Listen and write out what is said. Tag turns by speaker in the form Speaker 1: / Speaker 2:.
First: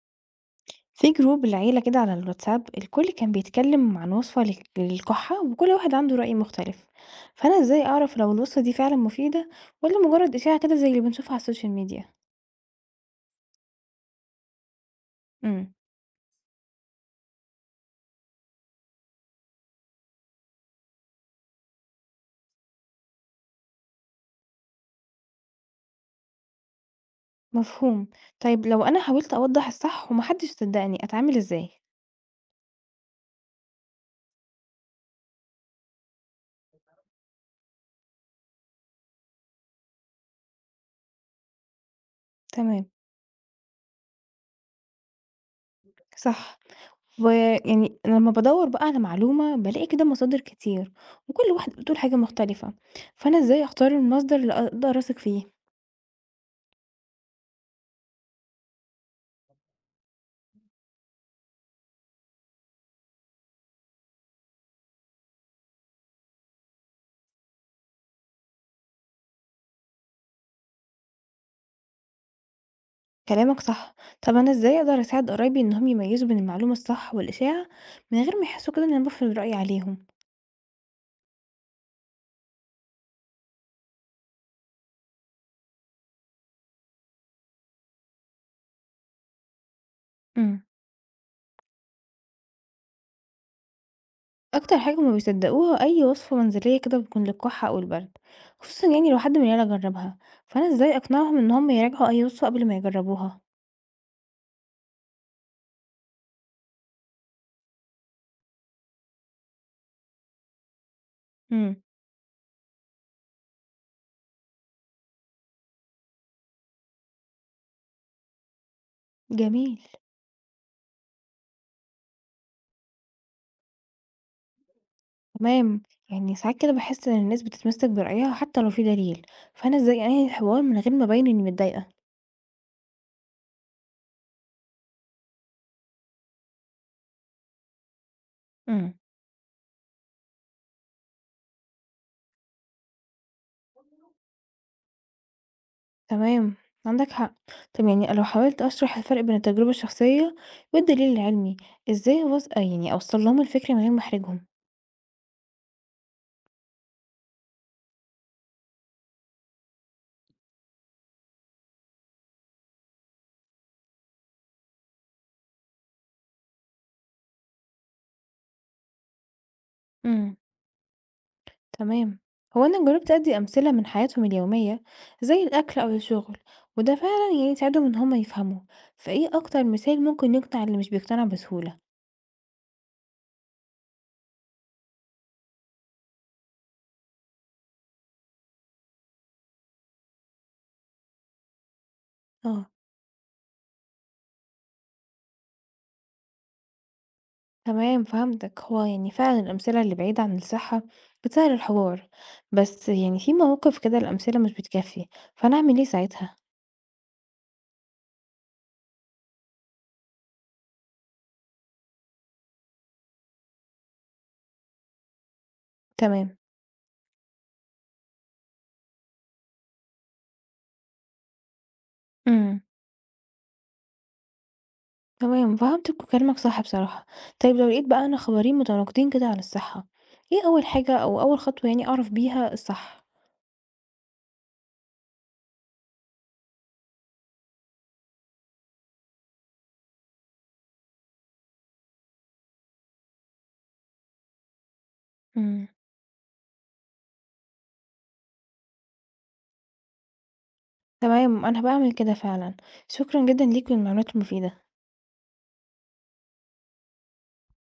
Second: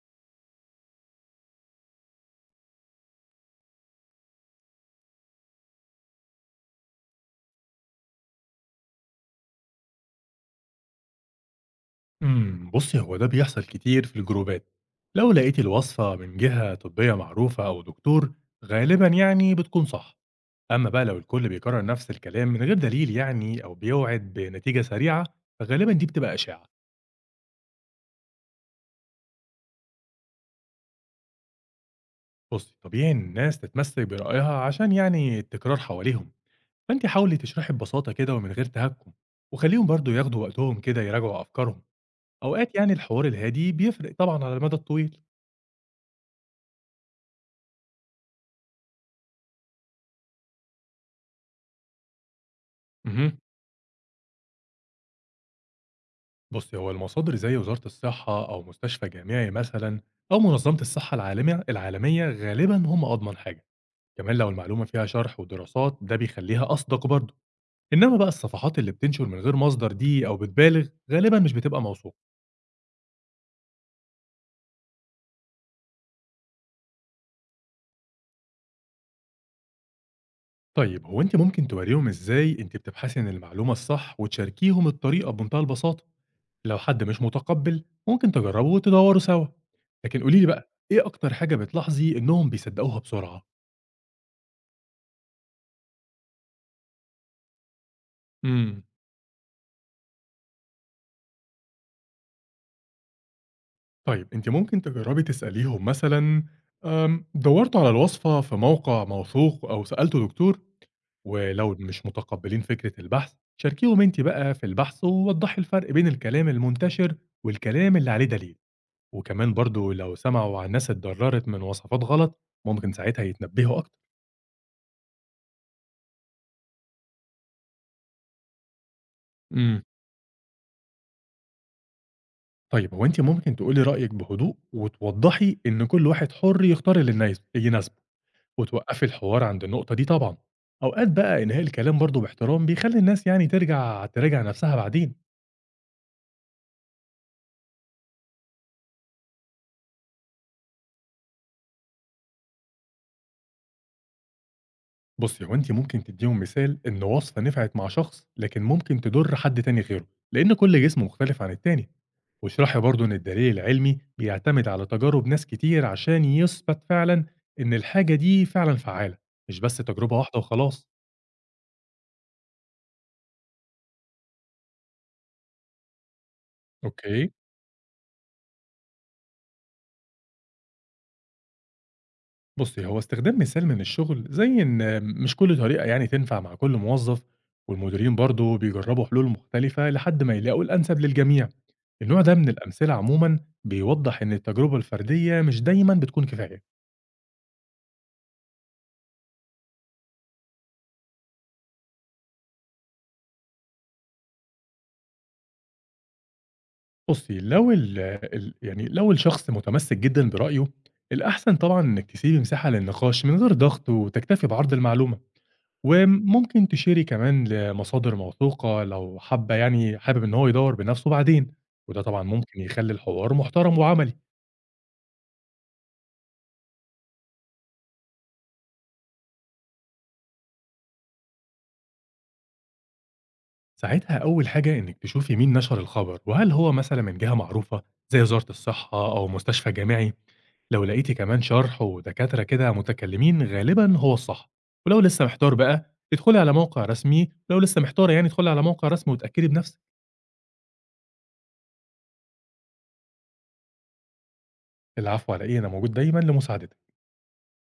Speaker 1: في جروب العيلة كده على الواتساب، الكل كان بيتكلم عن وصفة للكحة، وكل واحد عنده رأي مختلف. فأنا ازاي أعرف لو الوصفة دي فعلا مفيدة، ولا مجرد إشاعة كده زي اللي بنشوفها على السوشيال ميديا؟
Speaker 2: بصي هو ده بيحصل كتير في الجروبات. لو لقيتي
Speaker 1: امم.
Speaker 2: الوصفة من جهة طبية معروفة أو دكتور، غالبا يعني بتكون صح. أما بقى لو الكل بيكرر نفس الكلام من غير دليل يعني أو بيوعد بنتيجة سريعة، فغالبا دي بتبقى إشاعة.
Speaker 1: مفهوم. طيب لو أنا حاولت أوضح الصح ومحدش صدقني أتعامل ازاي؟
Speaker 2: بصي، طبيعي إن الناس تتمسك برأيها عشان يعني التكرار حواليهم، فأنت حاولي تشرحي ببساطة كده ومن غير تهكم، وخليهم برضو ياخدوا وقتهم كده يراجعوا أفكارهم. أوقات
Speaker 1: تمام.
Speaker 2: يعني الحوار الهادي بيفرق طبعا على المدى الطويل.
Speaker 1: صح. ويعني أنا لما بدور بقى على معلومة بلاقي كده مصادر كتير، وكل واحدة بتقول حاجة مختلفة.
Speaker 2: مهم.
Speaker 1: فأنا ازاي أختار المصدر اللي أقدر أثق فيه؟
Speaker 2: بص، هو المصادر زي وزارة الصحة أو مستشفى جامعي مثلا، أو منظمة الصحة العالمية غالبا هم أضمن حاجة. كمان لو المعلومة فيها شرح ودراسات ده بيخليها أصدق برضه. إنما بقى الصفحات اللي بتنشر من غير مصدر دي أو بتبالغ غالبا مش بتبقى موثوقة.
Speaker 1: كلامك صح. طب انا ازاي اقدر اساعد قرايبي انهم يميزوا بين المعلومة الصح والاشاعة، من غير ما يحسوا كده ان انا بفرض رأيي عليهم؟
Speaker 2: طيب، هو أنت ممكن توريهم إزاي أنت بتبحثي عن المعلومة الصح وتشاركيهم الطريقة بمنتهى البساطة. لو حد مش متقبل ممكن تجربوا وتدوروا سوا. لكن قوليلي
Speaker 1: امم.
Speaker 2: بقى إيه أكتر حاجة بتلاحظي إنهم بيصدقوها بسرعة؟
Speaker 1: اكتر حاجة ما بيصدقوها اي وصفة منزلية كده بتكون للكحة او البرد،
Speaker 2: امم
Speaker 1: خصوصا يعني لو حد من العيلة جربها. فانا ازاي اقنعهم ان هم يراجعوا اي وصفة قبل ما يجربوها؟
Speaker 2: طيب أنتِ ممكن تجرّبي تسأليهم مثلًا، دَوّرتوا على الوصفة في موقع موثوق أو سألتوا دكتور؟ ولو
Speaker 1: امم.
Speaker 2: مش متقبّلين فكرة البحث، شاركيهم أنتِ بقى في البحث، ووضّحي الفرق بين الكلام المنتشر والكلام اللي عليه دليل. وكمان
Speaker 1: جميل.
Speaker 2: برضه لو سمعوا عن ناس اتضرّرت من وصفات غلط، ممكن ساعتها يتنبّهوا أكتر.
Speaker 1: تمام. يعني ساعات كده بحس ان الناس بتتمسك برأيها حتى لو في دليل. فانا
Speaker 2: إمم.
Speaker 1: ازاي انهي الحوار من غير ما ابين اني متضايقة؟
Speaker 2: طيب، هو أنتِ ممكن تقولي رأيِك بهدوء وتوضّحي إن كل واحد حُر يختار اللي يناسبه،
Speaker 1: امم.
Speaker 2: وتوقّفي الحوار عند النقطة دي طبعًا. أوقات بقى إنهاء الكلام برضه باحترام بيخلّي الناس يعني تراجع نَفْسها بعدين.
Speaker 1: تمام. عندك حق. طب يعني لو حاولت أشرح الفرق بين التجربة الشخصية والدليل العلمي، ازاي أوص... آه يعني أوصل لهم الفكرة من غير ما أحرجهم؟
Speaker 2: بُصّي، هو أنتِ ممكن تدّيهم مثال إن وصفة نفعت مع شخص لكن ممكن تضُر حد تاني غيره، لإن كل جسم مختلف عن التاني. واشرحي برضه إن الدليل العلمي بيعتمد على تجارب ناس كتير عشان يُثبت فعلًا إن الحاجة دي فعلًا فعّالة، مش بس تجربة
Speaker 1: امم.
Speaker 2: واحدة وخلاص.
Speaker 1: تمام. هو أنا جربت أدي أمثلة من حياتهم اليومية، زي الأكل أو الشغل، وده
Speaker 2: أوكي.
Speaker 1: فعلا يعني ساعدهم إن هما يفهموا. فإيه أكتر مثال ممكن يقنع اللي مش بيقتنع بسهولة؟
Speaker 2: بُصّي، هو استخدام مثال من الشغل زي إن مش كل طريقة يعني تنفع مع كل موظف، والمديرين برضه بيجربوا حلول مختلفة لحد ما يلاقوا الأنسب للجميع. النوع ده من
Speaker 1: اه.
Speaker 2: الأمثلة عمومًا بيوضح إن التجربة الفردية مش دايمًا بتكون كفاية.
Speaker 1: تمام فهمتك. هو يعني فعلا الأمثلة اللي بعيدة عن الصحة بتسهل الحوار، بس يعني في مواقف كده الأمثلة مش بتكفي. فأنا أعمل إيه ساعتها؟
Speaker 2: بُصّي، لو ال ال يعني لو الشخص متمسك جدًا برأيه، الأحسن طبعًا إنِك تسيبي مساحة للنقاش من غير ضغط وتكتفي بعرض المعلومة.
Speaker 1: تمام.
Speaker 2: وممكن تشيري كمان لمصادر موثوقة لو حابة يعني حابب إن هو يدوّر بنفسه بعدين، وده طبعًا ممكن
Speaker 1: إمم،
Speaker 2: يخلّي الحوار محترم وعملي.
Speaker 1: تمام فهمتك وكلامك صح بصراحة. طيب لو لقيت بقى أنا خبرين متناقضين كده عن الصحة، إيه أول حاجة أو أول خطوة يعني أعرف بيها الصح؟
Speaker 2: ساعتها أول حاجة إنِّك تشوفي مين نشر الخبر، وهل هو مثلًا من جهة معروفة زي وزارة الصحة أو مستشفى جامعي؟ لو لقيتِ كمان شرح ودكاترة كده متكلمين غالبًا هو الصح. ولو لسه محتار
Speaker 1: إمم،
Speaker 2: بقى ادخلي على موقع رسمي، لو لسه محتارة يعني ادخلي على موقع رسمي واتأكدي بنفسِك.
Speaker 1: تمام أنا هابقى أعمل كده فعلًا. شكرًا جدًا ليك والمعلومات المفيدة.
Speaker 2: العفو على إيه، أنا موجود دايمًا لمساعدتِك.